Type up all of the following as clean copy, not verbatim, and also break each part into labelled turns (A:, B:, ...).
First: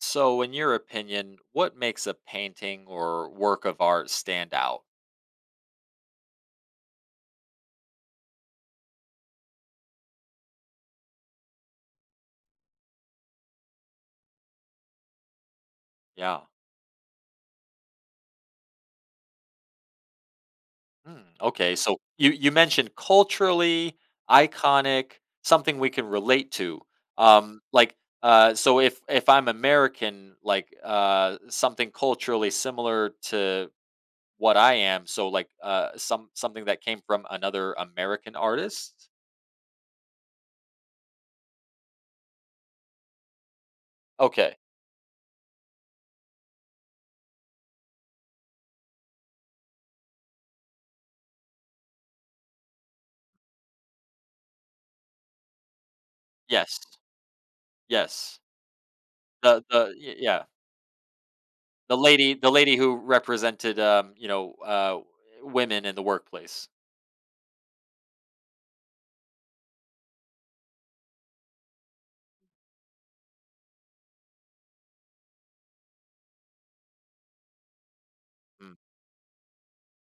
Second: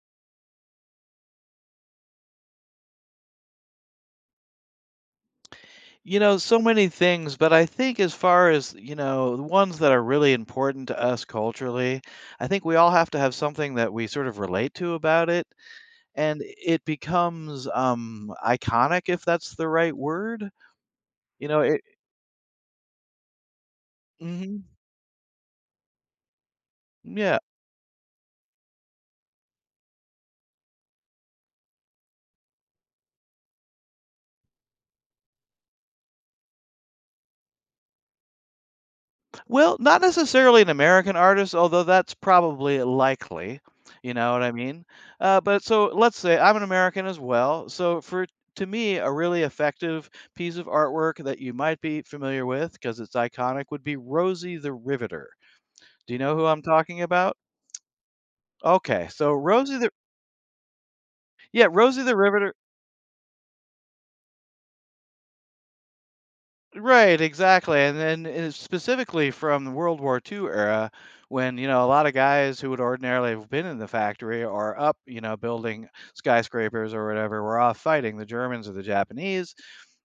A: So, in your opinion, what makes a painting or work of art stand out?
B: You know, so many things, but I think as far as, you know, the ones that are really important to us culturally, I think we all have to have something that we sort of relate to about it.
A: Yeah.
B: And it becomes iconic if that's the right word.
A: Hmm,
B: You know,
A: okay.
B: it.
A: So, you mentioned culturally,
B: Mhm.
A: iconic, something we can relate to.
B: Yeah.
A: Um, like, so if I'm American, like something culturally similar to what I am, so like something that came from another American artist.
B: Well, not necessarily an American artist, although that's probably likely. You know what I
A: Okay.
B: mean? But so let's say I'm an American as well. So for to me, a really effective piece of artwork that you might be familiar with because it's iconic would be Rosie the Riveter. Do you know who I'm
A: Yes.
B: talking about?
A: Yes.
B: Okay, so
A: The
B: Rosie the,
A: the y- yeah.
B: yeah,
A: The
B: Rosie the
A: lady the
B: Riveter.
A: lady who represented, women in the workplace.
B: Right, exactly, and then and specifically from the World War II era, when you know a lot of guys who would ordinarily have been in the factory are up, you know, building skyscrapers or whatever, were off fighting the Germans or
A: Mm.
B: the Japanese,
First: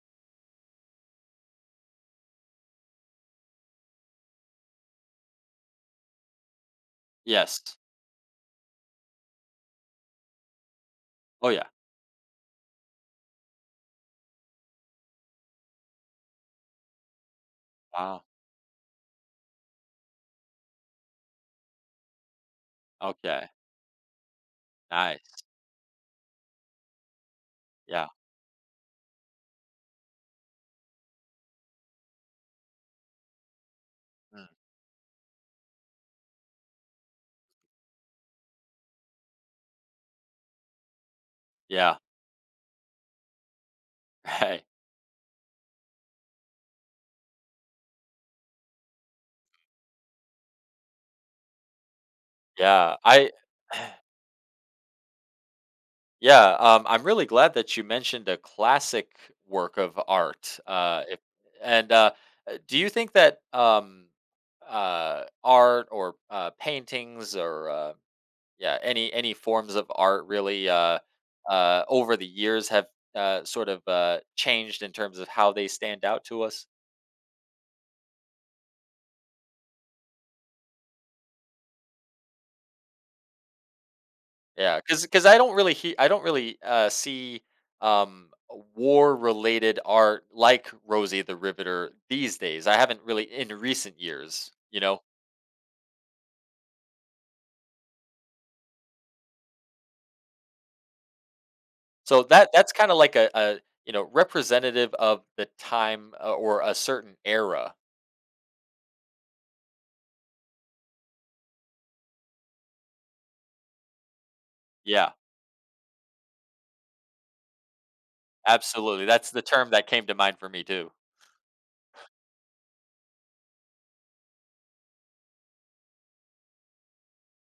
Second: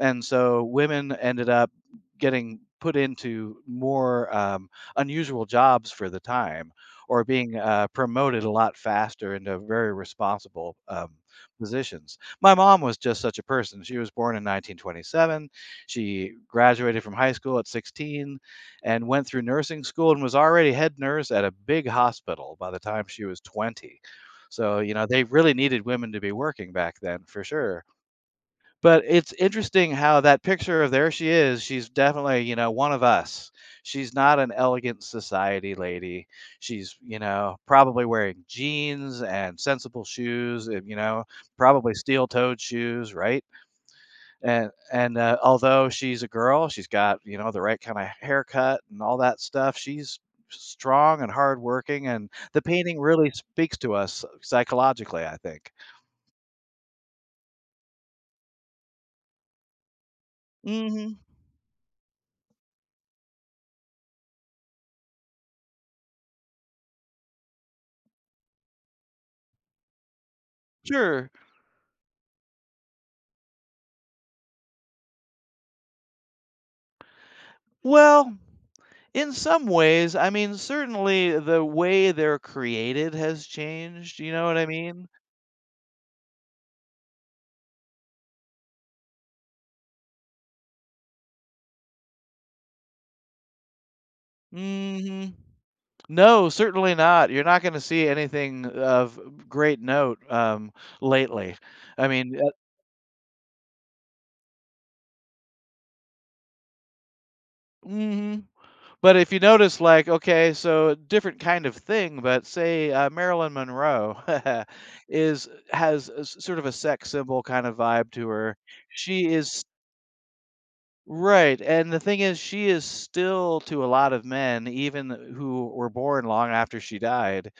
B: and so women ended up getting put into more unusual jobs for the time, or being
A: Yes.
B: promoted a lot faster into very responsible
A: Oh, yeah.
B: positions. My mom was just such a person. She was born in 1927. She graduated from high school at
A: Wow.
B: 16 and went through nursing school and was already head nurse at a big hospital by the time she was
A: Okay.
B: 20. So, you know,
A: Nice.
B: they really needed women to be working back then for sure.
A: Yeah.
B: But it's interesting how that picture of there she is, she's definitely, you know, one of us. She's not
A: Mm.
B: an elegant society lady. She's, you know, probably wearing jeans and sensible shoes, and, you know, probably
A: Yeah.
B: steel-toed shoes, right?
A: Hey.
B: And although she's a girl, she's got you know the right kind of haircut and all that stuff. She's strong and hardworking, and the
A: Yeah.
B: painting really
A: I
B: speaks to us psychologically, I think.
A: yeah, I'm really glad that you mentioned a classic work of art,
B: Hmm.
A: if and, do you think that, art or, paintings or Yeah, any forms of art really,
B: Sure.
A: over the years have, sort of, changed in terms of how they stand out to us.
B: Well, in some ways, I mean, certainly the way they're created has changed. You know what I
A: Yeah, because
B: mean?
A: because I don't really, see, um, war-related art like Rosie the Riveter these days. I haven't really in recent years, you know?
B: Hmm. No, certainly not. You're not going to see anything of great note lately. I
A: So
B: mean, uh,
A: that's kinda like you know, representative of the time, or a certain era.
B: mm-hmm. But if you notice, like, okay, so different kind of thing, but say Marilyn Monroe
A: Yeah,
B: is has sort of a sex symbol kind of vibe to her.
A: absolutely.
B: She
A: That's the
B: is,
A: term that came to mind for me too.
B: right, and the thing is, she is still to a lot of men, even who were born long after she died,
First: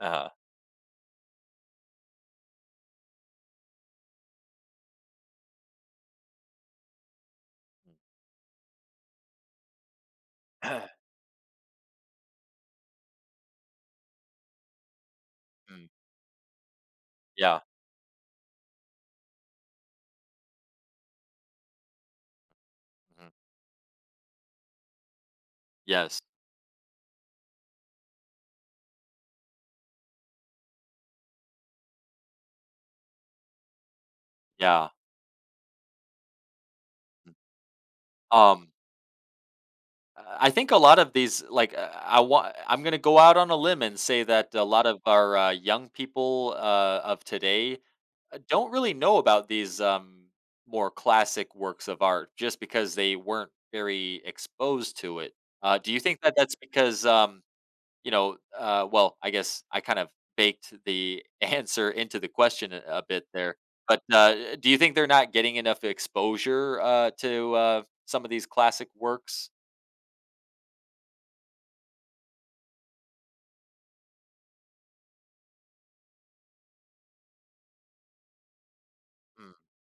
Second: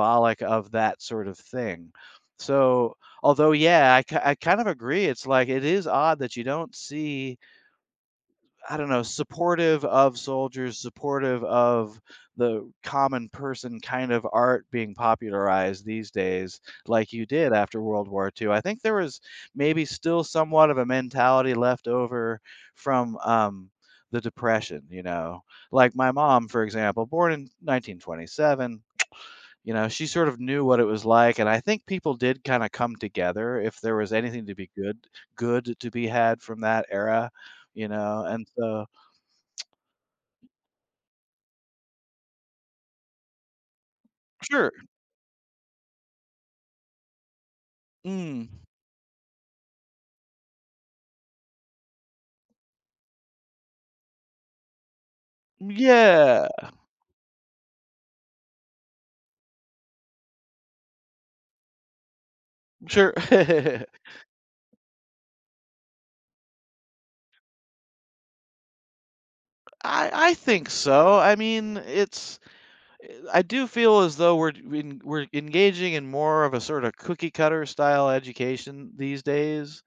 A: Uh-huh.
B: of that sort of thing. So, although, yeah, I kind of agree. It's like it is odd that you don't see, I don't know, supportive of soldiers, supportive of the common person kind of art being popularized these days, like you did
A: Yeah.
B: after World War II. I think there was maybe still somewhat of a mentality left over from
A: Mhm.
B: the Depression, you know. Like my
A: Yes.
B: mom, for example, born in 1927, you know, she sort of knew what it was like. And I think people did kind of come together if there was anything to be
A: Yeah.
B: good, good to be had from that era, you know. And
A: Um,
B: so
A: I think a lot of these, like, I'm gonna go out on a limb and say that a
B: sure.
A: lot of our young people of today
B: Mm.
A: don't really know about these more classic works of art, just because they weren't very exposed to it. Do you think that
B: Yeah.
A: that's because well, I guess I kind of baked the answer into the question a
B: Sure.
A: bit there. But do you think they're not getting enough exposure to some of these classic works?
B: I think so. I mean, it's I do feel as though we're engaging in more of a sort of cookie cutter style education these
A: Mm,
B: days,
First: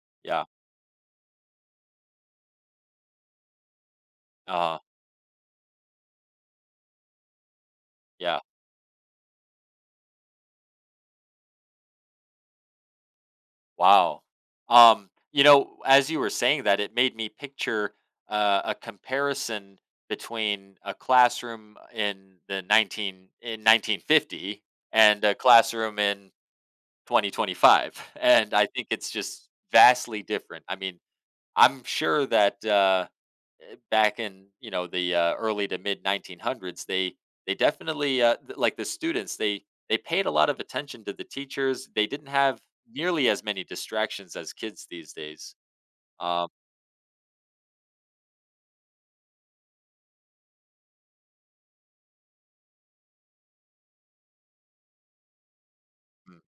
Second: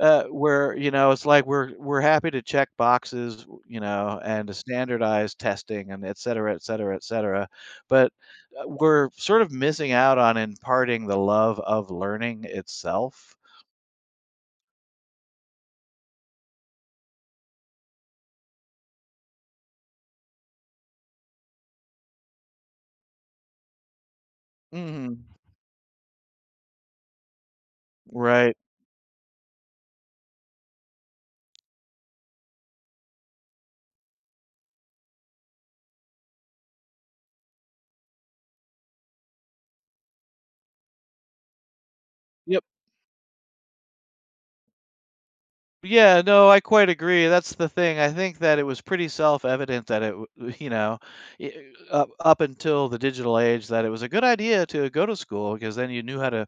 A: yeah.
B: where you know it's like we're happy to check boxes, you know, and to
A: Uh,
B: standardize testing and et cetera, et cetera, et cetera. But
A: yeah.
B: we're sort of missing out on imparting the love of learning itself.
A: Wow. You know, as you were saying that, it made me picture a comparison between a classroom in the 19 in 1950 and a
B: Hmm.
A: classroom in 2025, and
B: Right.
A: I think it's just vastly different. I mean, I'm sure that back in you know the early to mid 1900s, they definitely like the students they paid a lot of attention to the teachers. They didn't have
B: Yep.
A: nearly as many distractions as kids these days.
B: Yeah,
A: Um,
B: no, I quite agree. That's the thing. I think that it was pretty self-evident that you know, i- up until the digital age, that it was a good idea to go to school because then you knew how
A: mm,
B: to,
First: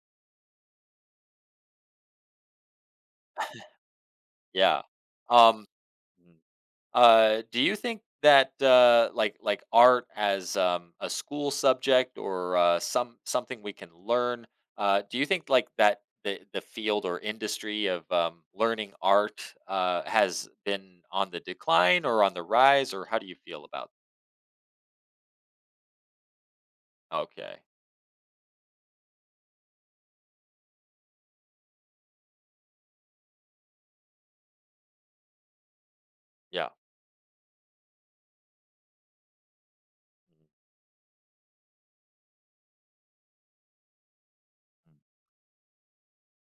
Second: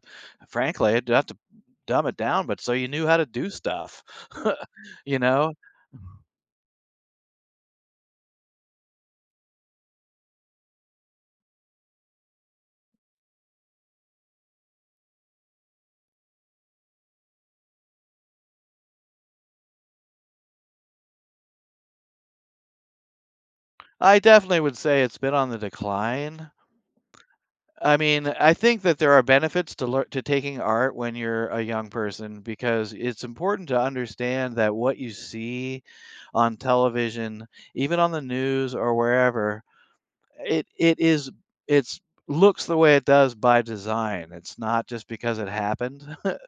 B: frankly, not to dumb it down, but so you knew how to do stuff.
A: yeah.
B: You know,
A: Um, do you think that like art as a school subject or something we can learn? Do you think like that the field or industry of learning art has been on the decline or on the rise, or how do you feel about?
B: I definitely would say it's been on the decline.
A: Okay,
B: I mean, I think that there are benefits to lear to taking art when you're a young person because it's important to understand that what you see on
A: yeah.
B: television, even on the news or wherever, it is it's looks the way it does by design. It's not
A: Mhm.
B: just because it happened.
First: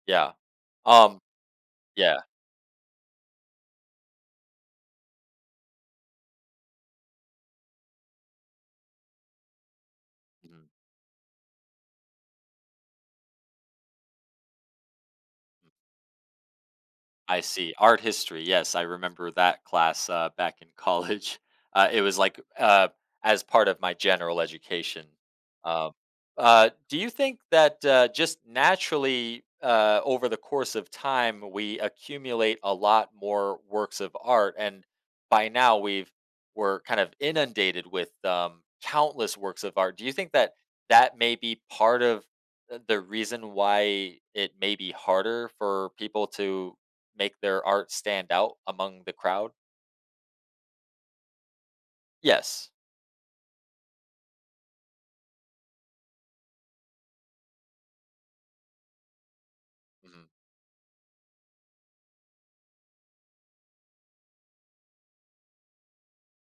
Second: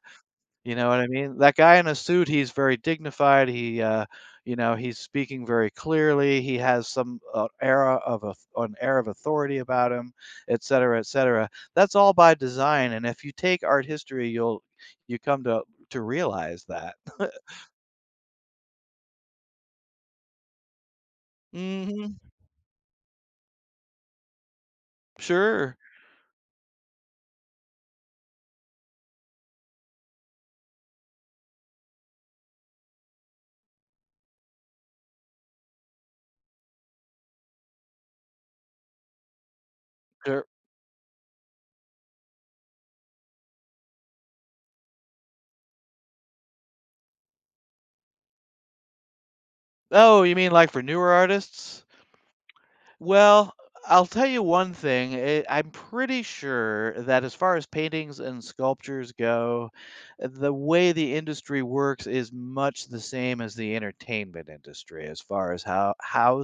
A: Yeah.
B: You know what I
A: Um,
B: mean? That guy in a
A: yeah.
B: suit, he's very dignified, you know, he's speaking very clearly, he has some, air of auth an air of authority about him, et
A: Mm.
B: cetera, et cetera. That's all by design, and if you take art history, you'll you come to realize that.
A: I see. Art history. Yes, I remember that class back in college. It was
B: Mhm.
A: like as part of my general education.
B: Sure.
A: Um, do you think that just naturally over the course of time, we accumulate a lot more works of art? And by now, we're kind of inundated with countless works of art. Do you think
B: Sure.
A: that that may be part of the reason why it may be harder for people to make their art stand out among the crowd?
B: Oh, you mean like for newer artists?
A: Yes.
B: Well, I'll tell you one thing. It, I'm pretty sure that as far as paintings and sculptures go,
A: Mhm.
B: the way the industry works is much the same as the entertainment industry as far as how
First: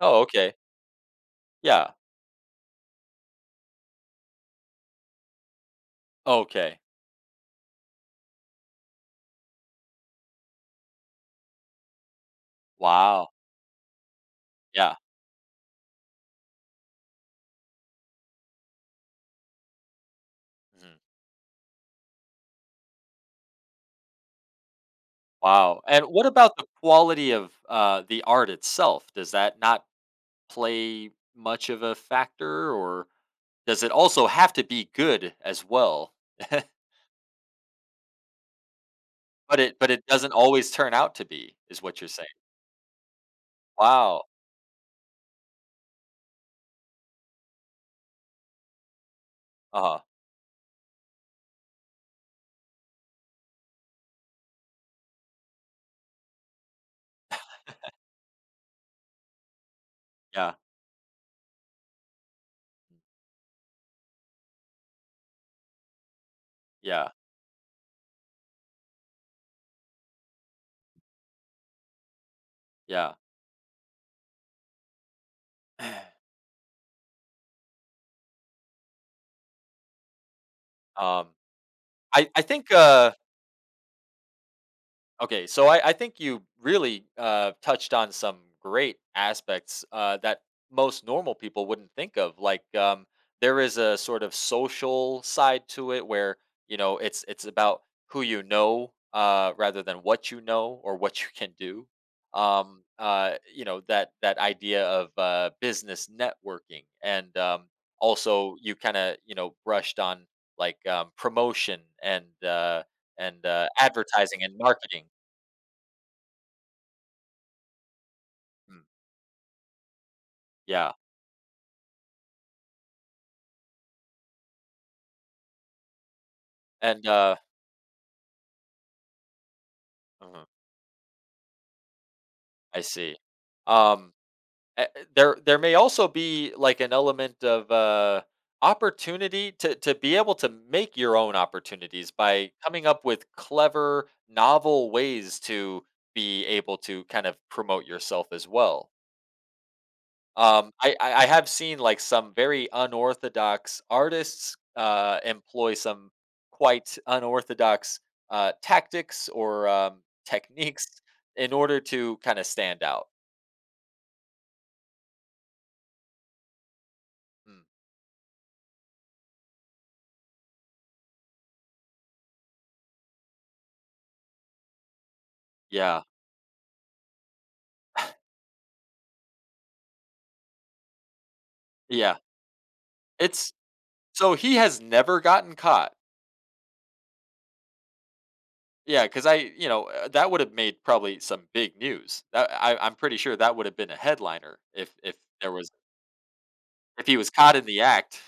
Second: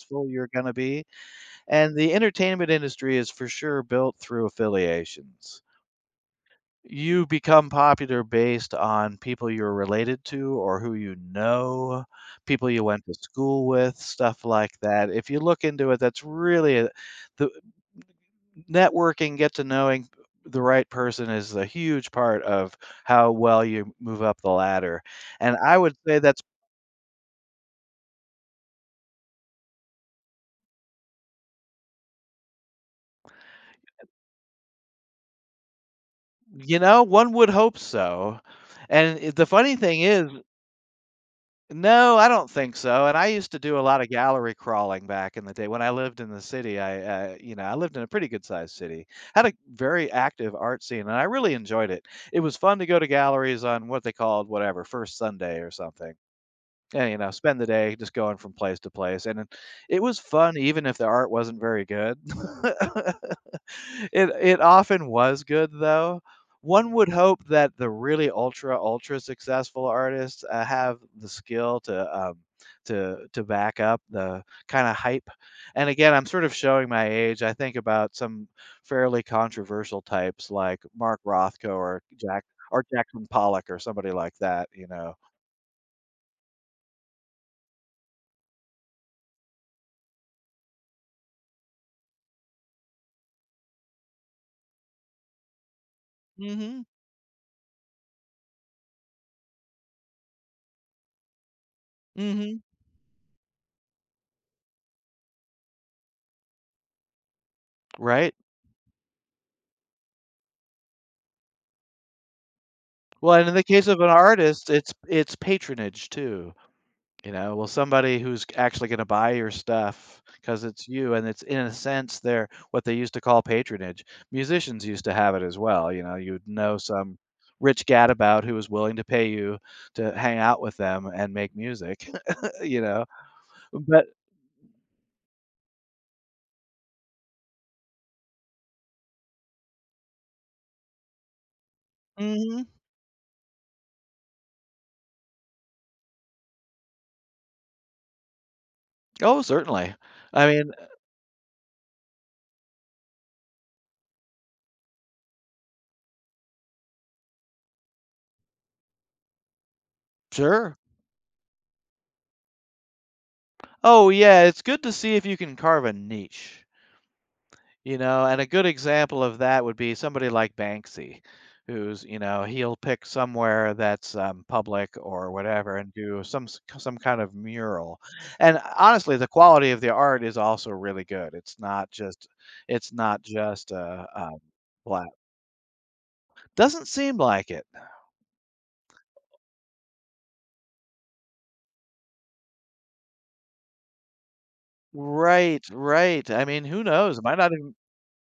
A: Oh,
B: you're
A: okay.
B: going to be.
A: Yeah.
B: And the entertainment industry is for sure built through affiliations.
A: Okay.
B: You become popular based on people you're related to or who you know, people you went to
A: Wow.
B: school with, stuff like
A: Yeah.
B: that. If you look into it, that's really a the networking, get to knowing the right
A: Mhm.
B: person is a huge part of how well you move up the ladder, and I
A: Wow,
B: would
A: and
B: say
A: what
B: that's,
A: about the quality of, the art itself? Does that not play much of a factor, or does it also have to be good as well?
B: you know, one would hope so, and, the
A: But
B: funny
A: it but
B: thing
A: it
B: is
A: doesn't always turn out to be, is what you're
B: no, I
A: saying.
B: don't think so, and I used to do a lot of
A: Wow.
B: gallery crawling back in the day when I lived in the city. You know, I lived in a pretty good-sized city, had a
A: Uh-huh.
B: very active art scene, and I really enjoyed it. It was fun to go to galleries on what they called whatever, first Sunday or something, and, you know, spend the day just going from place to place, and it was
A: Yeah.
B: fun even if the art wasn't very good. It often was good, though. One would
A: Yeah.
B: hope that the really ultra, ultra successful artists, have the skill to,
A: Yeah.
B: to back up the kinda hype, and again, I'm sort of showing my age. I think about some fairly controversial types like Mark
A: Um,
B: Rothko or
A: I I think, uh
B: Jackson Pollock or somebody like that, you know?
A: Okay, so I think you really touched on some great aspects that most normal people wouldn't think of. Like there is a sort of social side to it, where you
B: Mhm,
A: know it's about who you know rather than what you know or what you can do.
B: mhm.
A: You know that idea of business networking, and
B: Right?
A: also you kind of you know brushed on like promotion and
B: Well, and in the case of an
A: advertising and
B: artist, it's
A: marketing.
B: it's patronage too, you know? Well, somebody who's
A: Mm,
B: actually gonna buy your stuff because it's
A: yeah,
B: you, and it's in a sense, they're what they used to call patronage. Musicians used to have it as well, you know? You'd know
A: and,
B: some
A: uh
B: rich gadabout who was willing to pay you to hang
A: uh
B: out with them and make music,
A: I
B: you know?
A: see.
B: But
A: Um, there may also be, like, an element of, opportunity to be able to make your own opportunities by
B: mhm.
A: coming up with clever, novel ways to be able to kind of promote yourself as well.
B: Oh, certainly. I mean
A: I have seen, like, some very unorthodox artists, employ some quite unorthodox, tactics or,
B: sure.
A: techniques in order to kinda stand out.
B: Oh, yeah, it's good to see if you can carve a niche.
A: Mm.
B: You know, and a good example of that would be somebody like Banksy, who's, you know, he'll pick somewhere that's public or whatever and
A: Yeah,
B: do some kind of mural. And honestly, the quality of the art is also really good.
A: yeah.
B: It's not
A: It's
B: just
A: so he has
B: black.
A: never gotten caught.
B: Doesn't seem like it.
A: Yeah, because I you know, that would've made probably some big news. That I I'm pretty sure that would've been a headliner if there
B: Right,
A: was
B: right. I mean, who
A: if he
B: knows? It
A: was
B: might not
A: caught in
B: even,
A: the act.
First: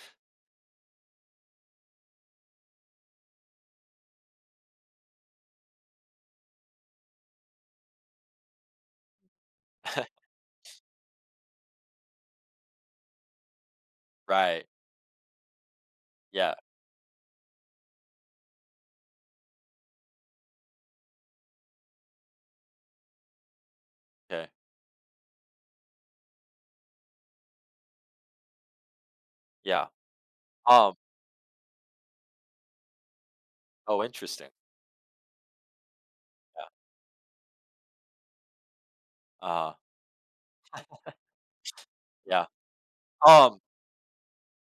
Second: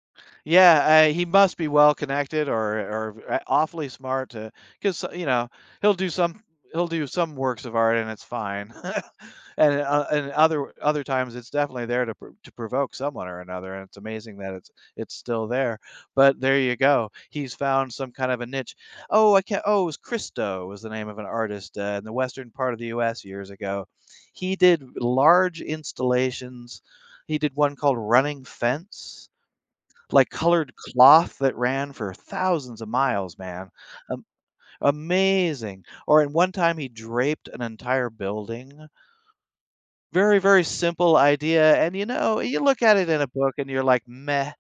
B: yeah, he must be well connected or awfully smart to, because you know he'll do some he'll do some works of art and it's fine, and other times it's definitely there to provoke someone or another, and it's amazing that
A: Right.
B: it's still there. But
A: Yeah.
B: there you go, he's found some kind of a niche. Oh, I can't. Oh, it was Christo was the name of an artist in the western part of the U.S. years ago.
A: Okay.
B: He did large installations. He did one called Running Fence,
A: Yeah.
B: like colored
A: Um,
B: cloth that ran for thousands of miles, man.
A: oh,
B: Um,
A: interesting.
B: amazing. Or in one
A: Yeah,
B: time he draped an entire building.
A: uh,
B: Very, very simple idea. And you know,
A: yeah,
B: you look at it in a book
A: um,
B: and you're like, meh.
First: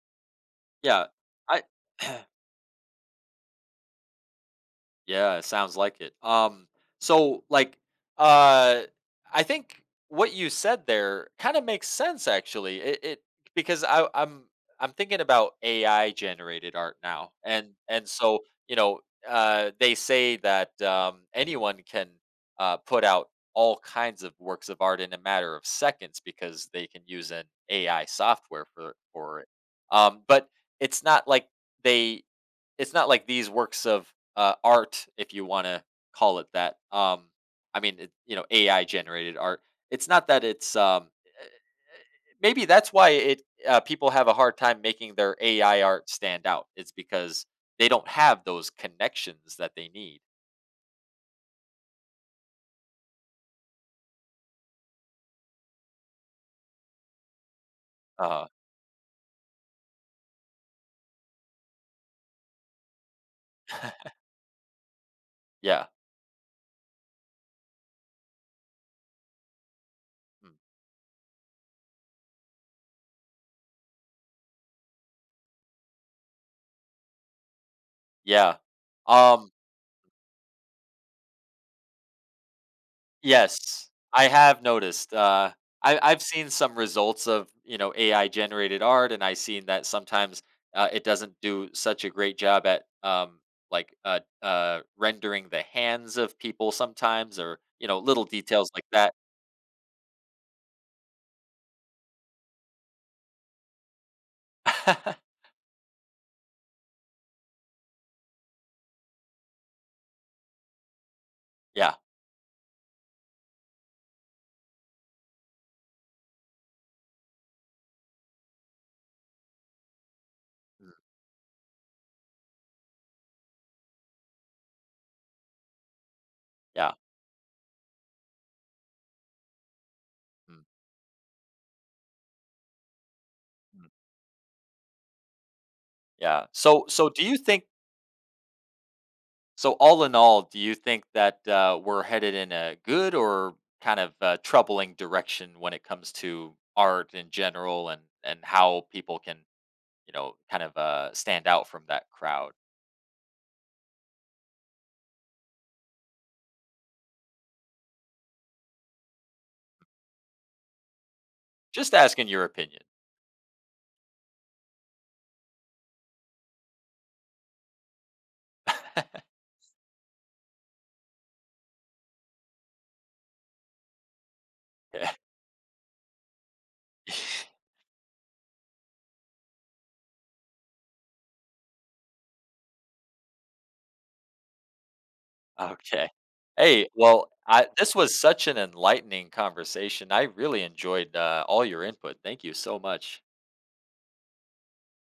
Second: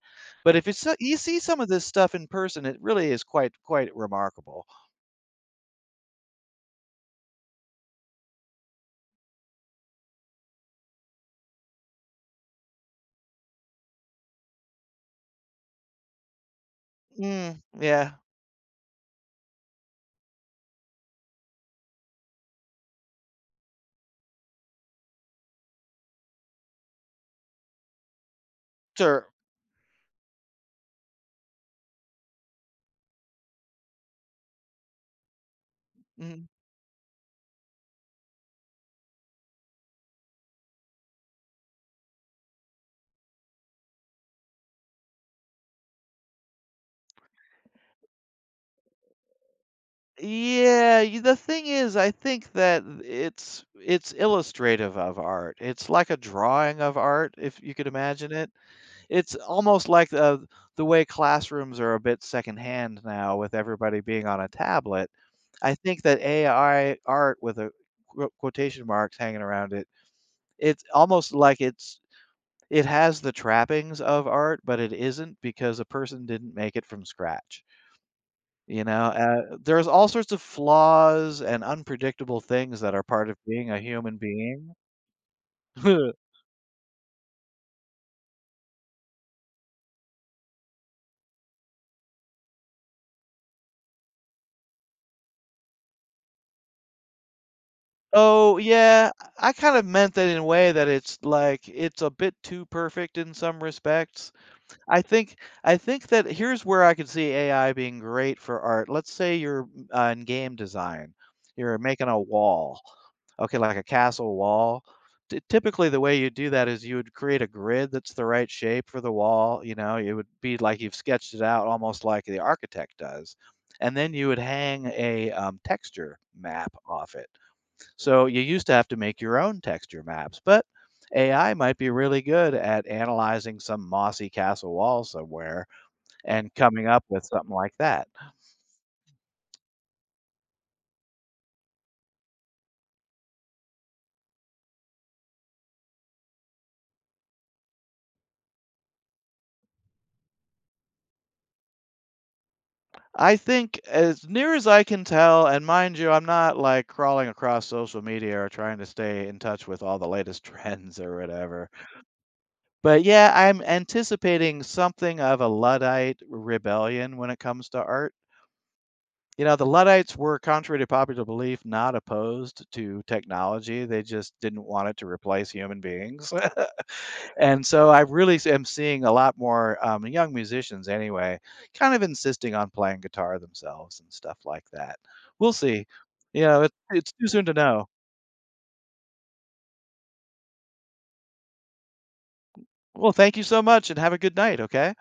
B: But if it's, so,
A: yeah,
B: you see some
A: I
B: of this stuff in person, it really is quite, quite remarkable.
A: Yeah, it sounds like it. So like, uh, I think what you said there kind of makes sense actually. It because I'm thinking about AI generated art now,
B: Mm,
A: and
B: yeah,
A: so you know, they say that anyone can put out all kinds of works of art in a matter of seconds because they can use an AI software for
B: sure.
A: for it. But it's not like they it's not like these works of art, if you want to call
B: Mhm.
A: it that. I mean, it, you know, AI generated art. It's not that it's maybe that's why it people have a hard time making their AI art stand out. It's because they don't have those connections that they need.
B: Yeah, the thing is, I think that it's illustrative of art. It's like a drawing of art, if you could imagine
A: Uh,
B: it. It's almost like, the way classrooms are a bit secondhand now with everybody being on a tablet. I
A: yeah,
B: think that AI art with a quotation marks hanging around it,
A: mm,
B: it's almost like it's it has the trappings of art, but it isn't because a person didn't make it from scratch,
A: yeah.
B: you know?
A: Um,
B: There's all sorts of flaws and unpredictable things that are part of being a
A: yes,
B: human
A: I have
B: being.
A: noticed. I, I've seen some results of you know AI generated art, and I've seen that sometimes it doesn't do such a great job at rendering the hands of people sometimes, or you know little
B: Oh,
A: details like
B: yeah,
A: that.
B: I kind of meant that in a way that it's like it's a bit too perfect in some respects. I think I think that here's where I could see AI being great for art. Let's say you're in game design, you're
A: yeah,
B: making a wall, okay, like a castle wall. T- typically, the way you do that is you would create a grid that's the right shape for the wall. You know, it would be like
A: mm,
B: you've sketched it out, almost like the architect does, and then you would hang a texture map
A: yeah,
B: off it so you used to have to make your own texture maps, but
A: mm,
B: AI might be really good at analyzing some
A: mm,
B: mossy castle wall somewhere
A: yeah.
B: and coming up with something like that.
A: So, all in all, do you think that we're headed in a good or kind of troubling direction when it comes to art in general, and how people can, you know, kind of stand out from that crowd?
B: I think, as near as I can tell, and mind you, I'm not like crawling across social media or trying to stay in touch with all the latest trends or whatever.
A: Just asking your opinion.
B: But yeah, I'm anticipating something of a Luddite rebellion when it comes to art. You know, the Luddites were, contrary to popular belief, not opposed to technology. They just didn't want it to
A: Yeah.
B: replace human beings. And so I really am seeing a lot more young musicians, anyway, kind of insisting on playing guitar themselves and stuff like that. We'll see.
A: Okay.
B: You know, it,
A: Hey,
B: it's too
A: well,
B: soon to
A: I,
B: know.
A: this was such an enlightening conversation. I really enjoyed all your input. Thank you so
B: Well,
A: much.
B: thank you so much and have a good night, okay?